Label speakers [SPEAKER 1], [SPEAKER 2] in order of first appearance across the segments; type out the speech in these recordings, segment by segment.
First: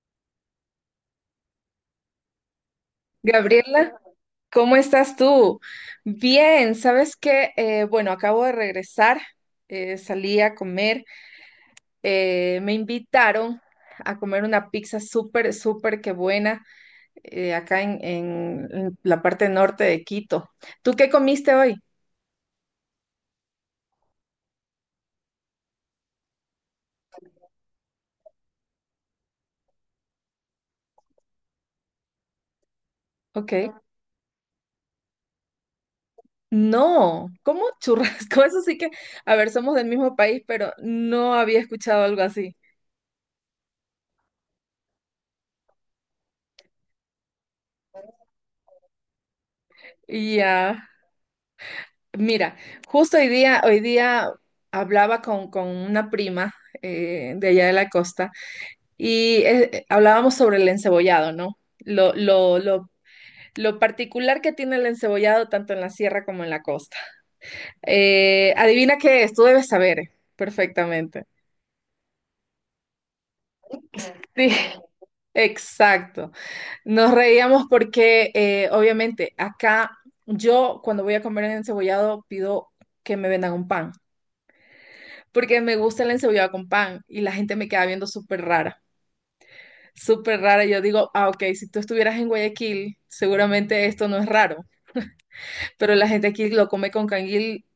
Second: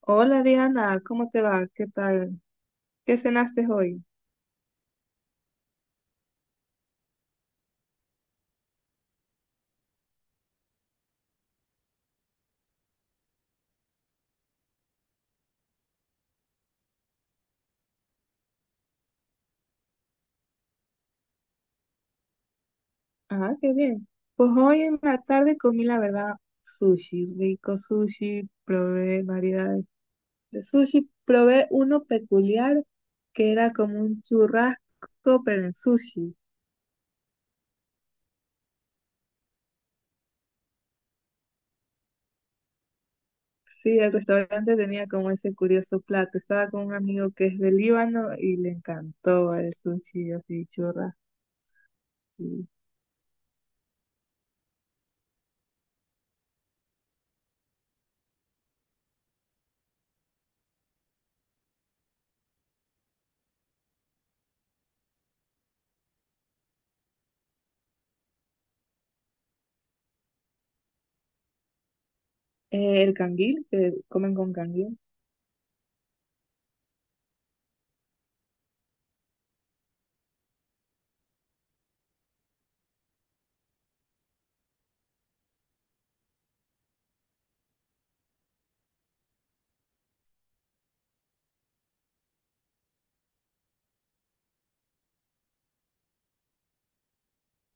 [SPEAKER 1] Hola Diana, ¿cómo te va? ¿Qué tal? ¿Qué cenaste
[SPEAKER 2] Gabriela,
[SPEAKER 1] hoy?
[SPEAKER 2] ¿cómo estás tú? Bien, ¿sabes qué? Bueno, Acabo de regresar, salí a comer, me invitaron a comer una pizza súper, súper que buena acá en, en la parte norte de Quito. ¿Tú qué comiste hoy?
[SPEAKER 1] Ah, qué bien. Pues hoy en la tarde comí, la verdad, sushi, rico sushi, probé variedades de sushi, probé uno peculiar
[SPEAKER 2] Ok.
[SPEAKER 1] que era como un churrasco pero en sushi.
[SPEAKER 2] No, ¿cómo churrasco? Eso sí que, a ver, somos del mismo país, pero no había escuchado algo así.
[SPEAKER 1] Sí, el restaurante tenía como ese curioso plato. Estaba con un amigo que es de Líbano y le encantó el sushi así
[SPEAKER 2] Ya.
[SPEAKER 1] churrasco.
[SPEAKER 2] Mira, justo hoy día hablaba con una prima de allá de la costa y hablábamos sobre el encebollado, ¿no? Lo particular que tiene el encebollado tanto en la sierra como en la costa. Adivina qué es, tú debes saber perfectamente.
[SPEAKER 1] El canguil, que comen
[SPEAKER 2] Sí,
[SPEAKER 1] con canguil.
[SPEAKER 2] exacto. Nos reíamos porque obviamente acá yo cuando voy a comer el encebollado pido que me vendan un pan, porque me gusta el encebollada con pan y la gente me queda viendo súper rara, súper rara. Y yo digo, ah, ok, si tú estuvieras en Guayaquil, seguramente esto no es raro, pero la gente aquí lo come con canguil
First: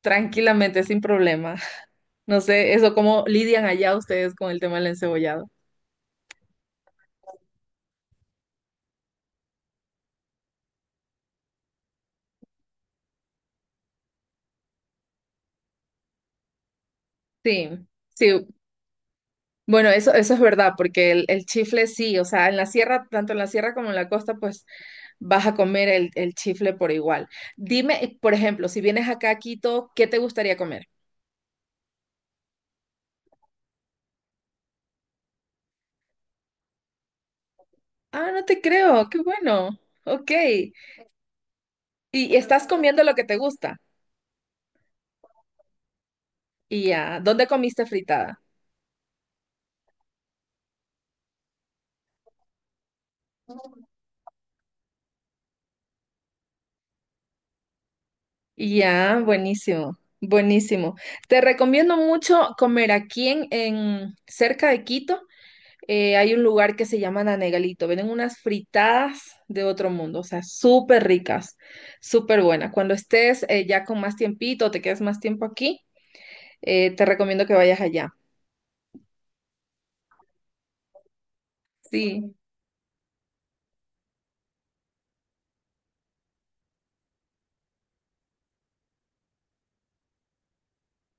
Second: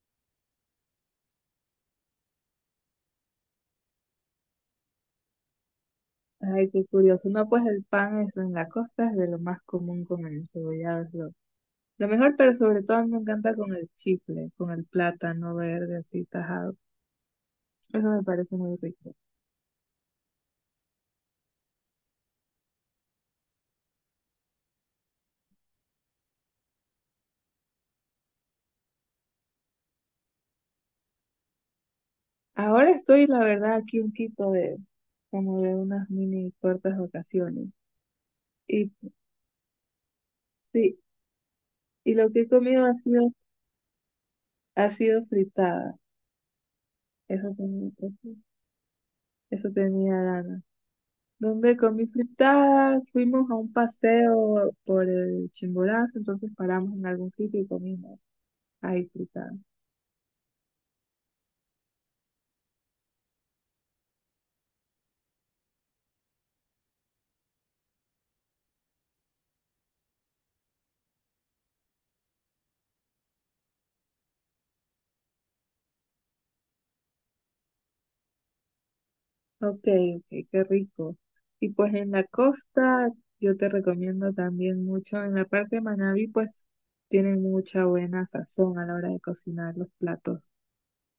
[SPEAKER 2] tranquilamente, sin problema. No sé, eso cómo lidian allá ustedes con el tema del encebollado.
[SPEAKER 1] Ay, qué curioso. No, pues el pan, es en la costa es de lo más común con el encebollado. Es lo mejor, pero sobre todo a mí me encanta con el chicle, con el plátano verde así tajado.
[SPEAKER 2] Sí,
[SPEAKER 1] Eso me
[SPEAKER 2] sí.
[SPEAKER 1] parece muy rico.
[SPEAKER 2] Bueno, eso es verdad, porque el chifle sí, o sea, en la sierra, tanto en la sierra como en la costa, pues vas a comer el chifle por igual. Dime, por ejemplo, si vienes acá a Quito, ¿qué te gustaría comer?
[SPEAKER 1] Ahora estoy, la verdad, aquí un quito de como de unas mini cortas vacaciones.
[SPEAKER 2] Ah, no te
[SPEAKER 1] Y
[SPEAKER 2] creo, qué bueno. Ok.
[SPEAKER 1] sí, y lo
[SPEAKER 2] Y
[SPEAKER 1] que he
[SPEAKER 2] estás comiendo lo que te gusta.
[SPEAKER 1] ha sido fritada.
[SPEAKER 2] Y ya, ¿dónde
[SPEAKER 1] Eso
[SPEAKER 2] comiste
[SPEAKER 1] tenía, eso,
[SPEAKER 2] fritada?
[SPEAKER 1] Eso tenía ganas. Donde comí fritada, fuimos a un paseo por el Chimborazo, entonces paramos en algún sitio y comimos
[SPEAKER 2] Y
[SPEAKER 1] ahí
[SPEAKER 2] ya,
[SPEAKER 1] fritada.
[SPEAKER 2] buenísimo, buenísimo. Te recomiendo mucho comer aquí en, cerca de Quito. Hay un lugar que se llama Nanegalito. Venden unas fritadas de otro mundo, o sea, súper ricas, súper buenas. Cuando estés ya con más tiempito, te quedes más tiempo aquí, te recomiendo que vayas allá.
[SPEAKER 1] Ok, ok, qué rico. Y pues en la
[SPEAKER 2] Sí,
[SPEAKER 1] costa, yo te recomiendo también mucho, en la parte de Manabí, pues tienen mucha buena sazón a la hora de cocinar los platos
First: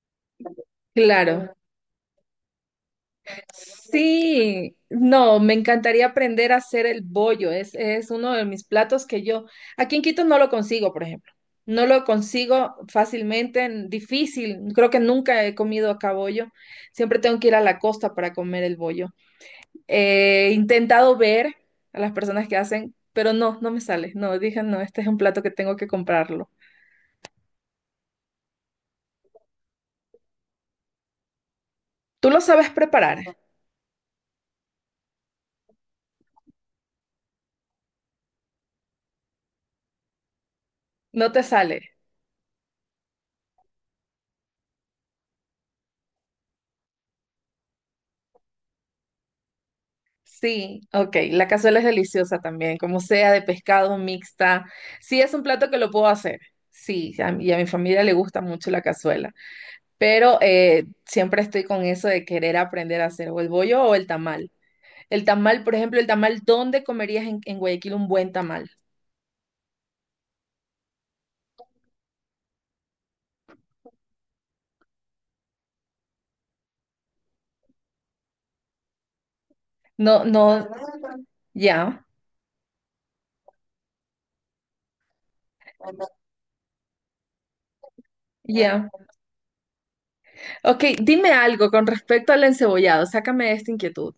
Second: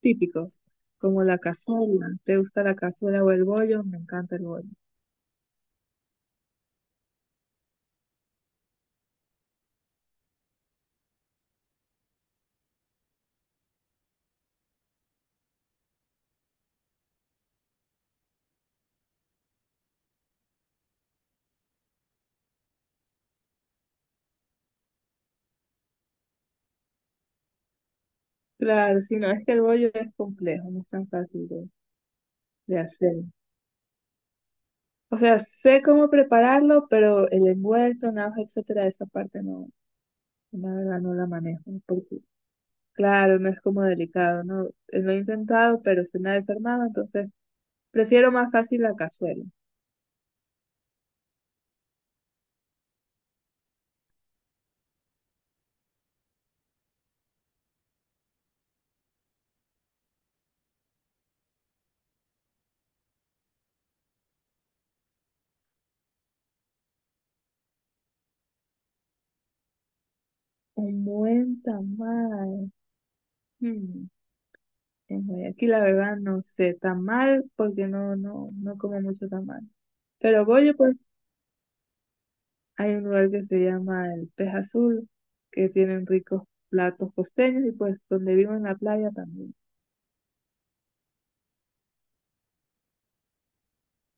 [SPEAKER 1] típicos, como la
[SPEAKER 2] claro.
[SPEAKER 1] cazuela. ¿Te gusta la cazuela o el bollo? Me encanta el bollo.
[SPEAKER 2] Sí, no, me encantaría aprender a hacer el bollo. Es uno de mis platos que yo, aquí en Quito no lo consigo, por ejemplo. No lo consigo fácilmente, difícil. Creo que nunca he comido acá bollo. Siempre tengo que ir a la costa para comer el bollo. He intentado ver a las personas que hacen, pero no, no me sale. No, dije, no, este es un plato que tengo que comprarlo.
[SPEAKER 1] Claro, si no, es que el bollo es complejo, no es tan fácil
[SPEAKER 2] ¿Tú lo sabes
[SPEAKER 1] de hacer.
[SPEAKER 2] preparar?
[SPEAKER 1] O sea, sé cómo prepararlo, pero el envuelto, nada, etcétera, esa parte no, la verdad no la
[SPEAKER 2] No te
[SPEAKER 1] manejo.
[SPEAKER 2] sale.
[SPEAKER 1] Porque, claro, no es como delicado, ¿no? Lo he intentado, pero se me ha desarmado, entonces prefiero más fácil la cazuela.
[SPEAKER 2] Sí, ok. La cazuela es deliciosa también, como sea, de pescado, mixta. Sí, es un plato que lo puedo hacer. Sí, y a mi familia le gusta mucho la cazuela. Pero siempre estoy con eso de querer aprender a hacer o el bollo o el tamal. El tamal, por ejemplo, el tamal, ¿dónde comerías en Guayaquil un buen tamal?
[SPEAKER 1] Un buen tamal. Hmm, en Guayaquil, la verdad, no sé. Tamal, porque no como mucho tamal.
[SPEAKER 2] No,
[SPEAKER 1] Pero
[SPEAKER 2] no,
[SPEAKER 1] bollo, pues,
[SPEAKER 2] ya,
[SPEAKER 1] hay un lugar que se llama el Pez Azul, que tienen ricos platos costeños y pues donde vivo en la
[SPEAKER 2] ya.
[SPEAKER 1] playa también.
[SPEAKER 2] Ok, dime algo con respecto al encebollado. Sácame de esta inquietud.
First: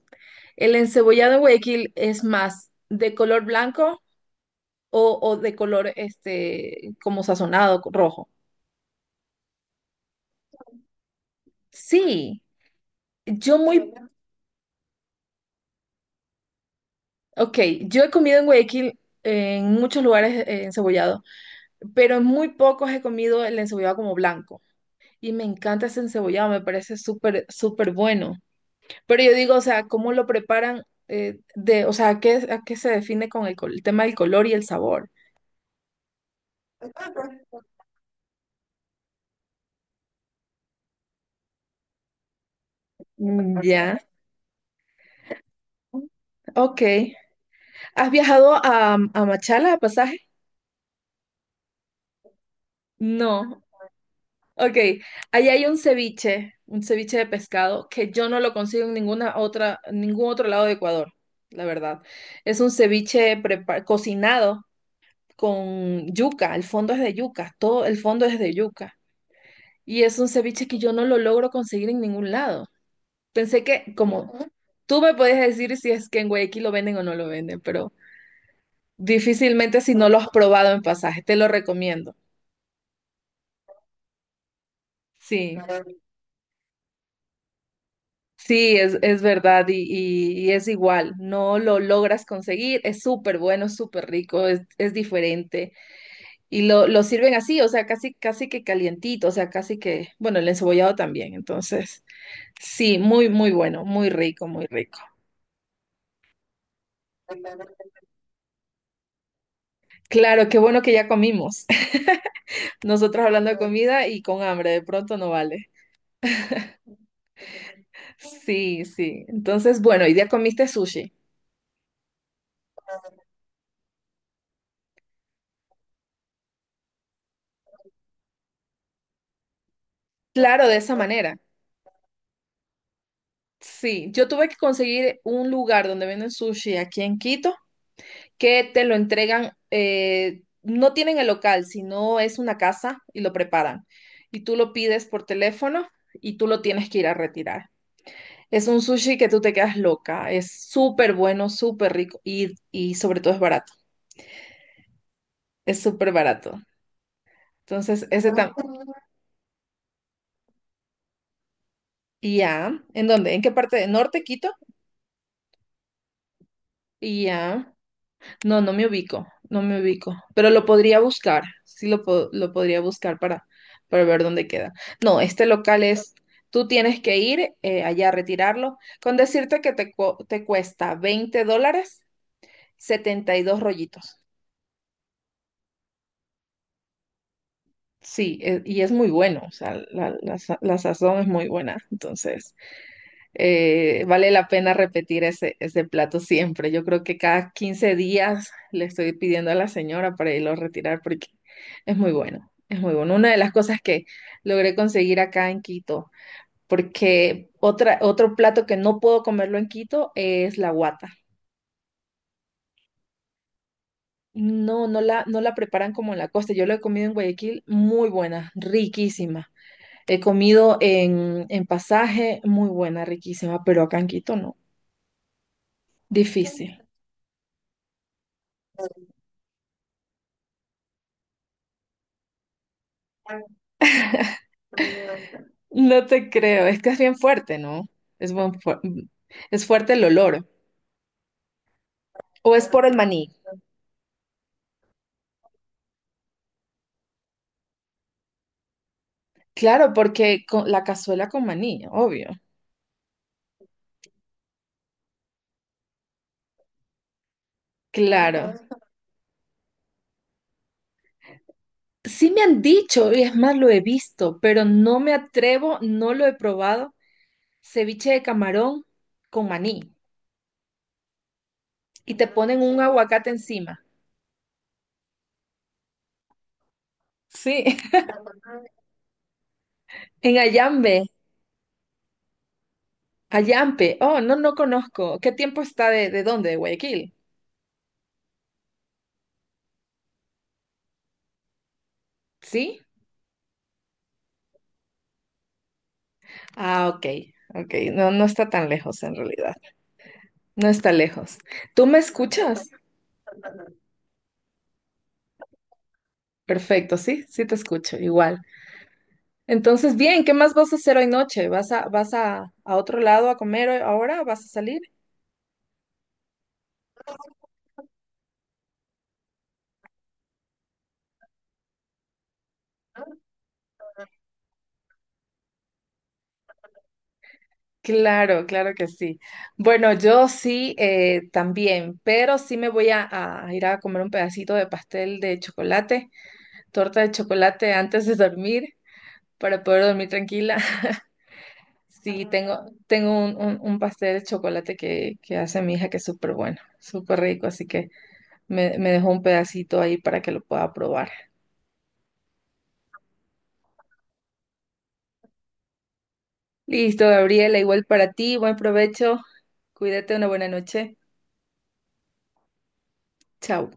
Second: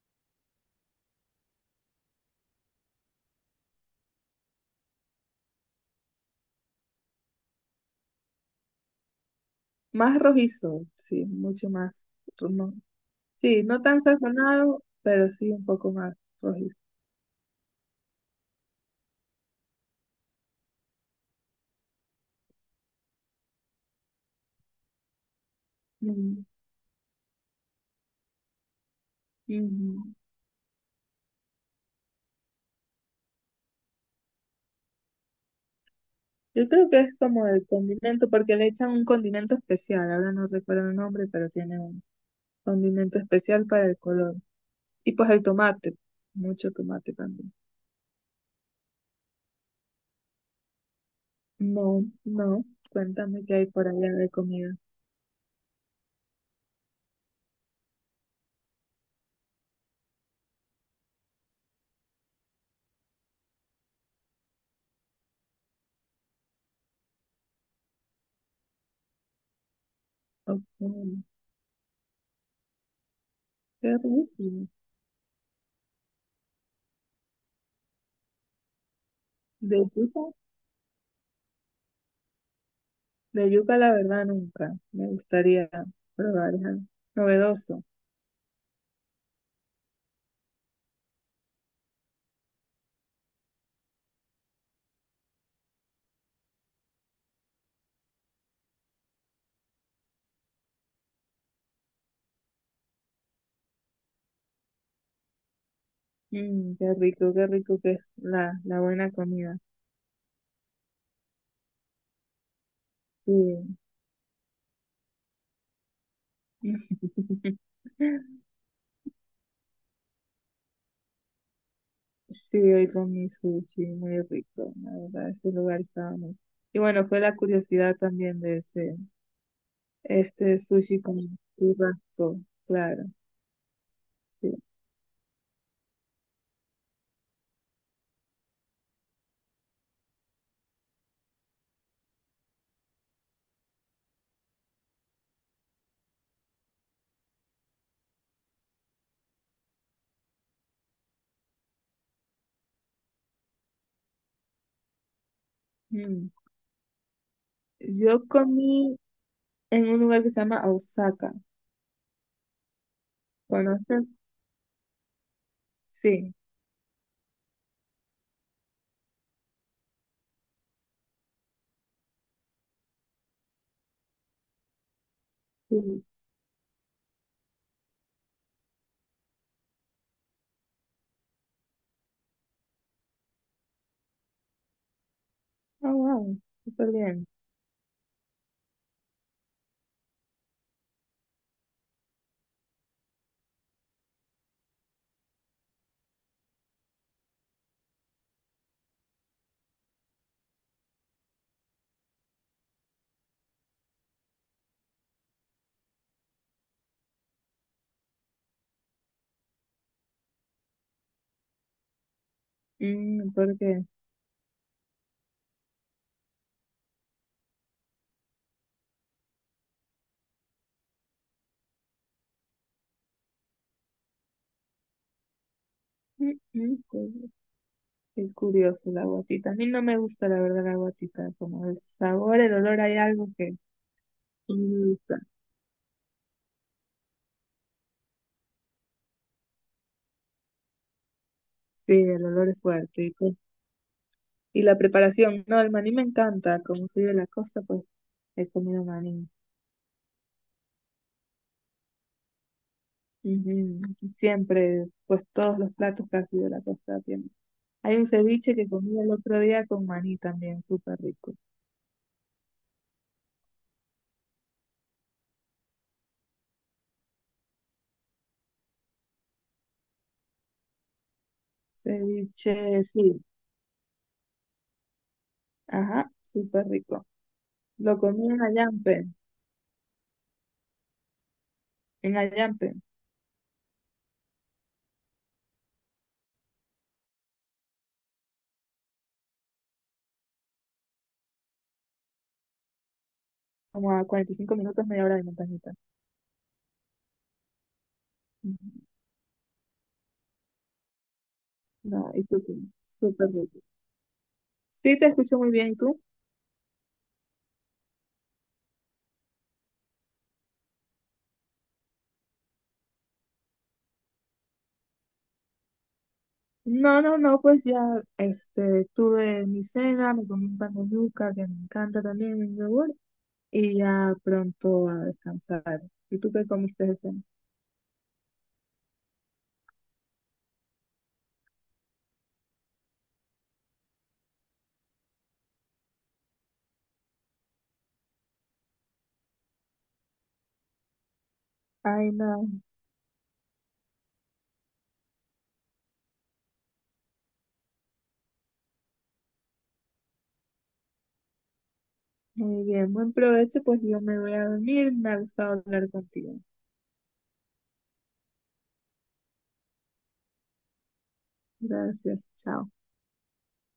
[SPEAKER 2] ¿El encebollado en Guayaquil es más de color blanco? O, o de color este, como sazonado, rojo.
[SPEAKER 1] Más rojizo, sí, mucho más.
[SPEAKER 2] Sí,
[SPEAKER 1] No,
[SPEAKER 2] yo
[SPEAKER 1] sí, no
[SPEAKER 2] muy,
[SPEAKER 1] tan sazonado, pero sí un poco más rojizo.
[SPEAKER 2] ok, yo he comido en Guayaquil en muchos lugares encebollado, pero en muy pocos he comido el encebollado como blanco. Y me encanta ese
[SPEAKER 1] Mm,
[SPEAKER 2] encebollado, me parece súper, súper bueno. Pero yo digo, o sea, ¿cómo
[SPEAKER 1] ujú.
[SPEAKER 2] lo preparan? O sea, a qué se define con el, el tema del color y el sabor?
[SPEAKER 1] Yo creo que es como el condimento, porque le echan un condimento especial, ahora no recuerdo el nombre, pero tiene un condimento
[SPEAKER 2] Mm,
[SPEAKER 1] especial para el
[SPEAKER 2] ya,
[SPEAKER 1] color. Y pues el tomate, mucho
[SPEAKER 2] ok.
[SPEAKER 1] tomate también.
[SPEAKER 2] ¿Has viajado a Machala a pasaje?
[SPEAKER 1] No, no, cuéntame qué
[SPEAKER 2] No,
[SPEAKER 1] hay por allá de
[SPEAKER 2] ok,
[SPEAKER 1] comida.
[SPEAKER 2] ahí hay un ceviche de pescado que yo no lo consigo en ninguna otra, en ningún otro lado de Ecuador, la verdad. Es un ceviche cocinado con yuca, el fondo es de yuca, todo el fondo es de yuca. Y es un
[SPEAKER 1] Ok,
[SPEAKER 2] ceviche que yo no lo logro conseguir en ningún lado. Pensé
[SPEAKER 1] qué
[SPEAKER 2] que, como ujú,
[SPEAKER 1] rico.
[SPEAKER 2] tú me podías decir si es que en Guayaquil lo venden o no lo venden, pero
[SPEAKER 1] De
[SPEAKER 2] difícilmente si no lo
[SPEAKER 1] yuca,
[SPEAKER 2] has probado en pasaje, te lo recomiendo.
[SPEAKER 1] de yuca la verdad nunca. Me
[SPEAKER 2] Sí.
[SPEAKER 1] gustaría probar, es algo novedoso.
[SPEAKER 2] Sí, es verdad y, y es igual, no lo logras conseguir, es súper bueno, súper rico, es diferente y lo sirven así, o sea, casi, casi que calientito, o sea, casi que, bueno, el encebollado también, entonces, sí, muy, muy bueno, muy rico, muy rico.
[SPEAKER 1] Mm, qué rico que es la buena comida.
[SPEAKER 2] Claro, qué bueno que ya comimos, nosotros hablando de
[SPEAKER 1] Sí.
[SPEAKER 2] comida y con hambre, de pronto no vale. Sí, sí, entonces, bueno, y ya comiste sushi,
[SPEAKER 1] Sí, hoy comí sushi, muy rico, la verdad, ese lugar estaba muy… Y bueno, fue la curiosidad también de ese, este
[SPEAKER 2] claro, de esa
[SPEAKER 1] sushi
[SPEAKER 2] manera.
[SPEAKER 1] con churrasco, claro,
[SPEAKER 2] Sí, yo tuve
[SPEAKER 1] sí.
[SPEAKER 2] que conseguir un lugar donde venden sushi aquí en Quito que te lo entregan, no tienen el local, sino es una casa y lo preparan. Y tú lo pides por teléfono y tú lo tienes que ir a retirar. Es un sushi que tú te quedas loca, es súper bueno, súper rico y sobre todo es barato, es súper
[SPEAKER 1] Mm.
[SPEAKER 2] barato. Entonces,
[SPEAKER 1] Yo
[SPEAKER 2] ese ah,
[SPEAKER 1] comí en un lugar que se llama Osaka,
[SPEAKER 2] y ya, ¿en dónde? ¿En qué parte? ¿De
[SPEAKER 1] ¿conoces?
[SPEAKER 2] norte, Quito?
[SPEAKER 1] Sí,
[SPEAKER 2] Y ya. No, no me ubico, no me ubico, pero lo podría buscar, sí lo, lo podría buscar para ver dónde queda. No, este local
[SPEAKER 1] sí.
[SPEAKER 2] es, tú tienes que ir allá a retirarlo, con decirte que te, te cuesta $20, 72 rollitos.
[SPEAKER 1] Oh, wow, súper bien.
[SPEAKER 2] Sí, y es muy bueno, o sea, la, la sazón es muy buena, entonces vale la pena repetir ese, ese plato siempre. Yo creo que cada 15 días le estoy pidiendo a la señora para irlo a retirar porque es muy bueno, es muy bueno. Una de las cosas que logré conseguir acá en Quito, porque otra, otro plato que no puedo comerlo en Quito es la guata.
[SPEAKER 1] Mm, ¿por qué?
[SPEAKER 2] No, no la, no la preparan como en la costa. Yo lo he comido en Guayaquil, muy buena, riquísima. He comido en Pasaje, muy buena, riquísima, pero acá en Quito no.
[SPEAKER 1] Mm,
[SPEAKER 2] Difícil.
[SPEAKER 1] mm, pues, qué curioso la guatita. A mí no me gusta, la verdad, la guatita. Como el sabor, el olor, hay algo que no me gusta.
[SPEAKER 2] No te creo, es que es bien fuerte, ¿no? Es, es fuerte el olor.
[SPEAKER 1] Sí, el olor
[SPEAKER 2] ¿O
[SPEAKER 1] es
[SPEAKER 2] es por el
[SPEAKER 1] fuerte. Y,
[SPEAKER 2] maní?
[SPEAKER 1] pues, y la preparación. No, el maní me encanta. Como soy de la costa, pues he comido maní.
[SPEAKER 2] Claro, porque con la cazuela con maní, obvio.
[SPEAKER 1] Ujú. Siempre, pues todos los platos casi de la costa tienen. Hay un
[SPEAKER 2] Claro.
[SPEAKER 1] ceviche que comí el otro día con maní también, súper rico.
[SPEAKER 2] Sí me han dicho, y es más, lo he visto, pero no me atrevo, no lo he probado. Ceviche de camarón con maní. Y te ponen un
[SPEAKER 1] Ceviche, sí.
[SPEAKER 2] aguacate encima.
[SPEAKER 1] Ajá, súper rico.
[SPEAKER 2] Sí,
[SPEAKER 1] Lo comí en
[SPEAKER 2] en
[SPEAKER 1] Ayampe,
[SPEAKER 2] Ayampe. Oh, no, no conozco. ¿Qué tiempo está de dónde? ¿De Guayaquil? ¿Sí?
[SPEAKER 1] como a 45 minutos, media hora de montañita.
[SPEAKER 2] Ah, ok, ok. No, no está tan lejos en realidad. No está lejos. ¿Tú me
[SPEAKER 1] No,
[SPEAKER 2] escuchas?
[SPEAKER 1] súper rico. Sí, te escucho muy bien. ¿Y tú?
[SPEAKER 2] Perfecto, sí, sí te escucho, igual. Entonces, bien, ¿qué más vas a hacer hoy noche? ¿Vas a, vas a otro lado a comer ahora? ¿Vas a salir?
[SPEAKER 1] No, pues ya este, tuve mi cena, me comí un pan de yuca que me encanta también, el yogur, y ya pronto a descansar. ¿Y tú qué comiste de cena?
[SPEAKER 2] Claro, claro que sí. Bueno, yo sí también, pero sí me voy a ir a comer un pedacito de pastel de chocolate, torta de chocolate antes de dormir, para poder dormir tranquila.
[SPEAKER 1] Ay,
[SPEAKER 2] Sí,
[SPEAKER 1] no,
[SPEAKER 2] tengo, tengo un, un pastel de chocolate que hace mi hija que es súper bueno, súper rico, así que... Me dejó un pedacito ahí para que lo pueda probar.
[SPEAKER 1] muy bien, buen provecho, pues yo me voy a dormir, me ha gustado hablar contigo.
[SPEAKER 2] Listo, Gabriela, igual para ti, buen provecho. Cuídate, una buena noche.
[SPEAKER 1] Gracias, chao.
[SPEAKER 2] Chao.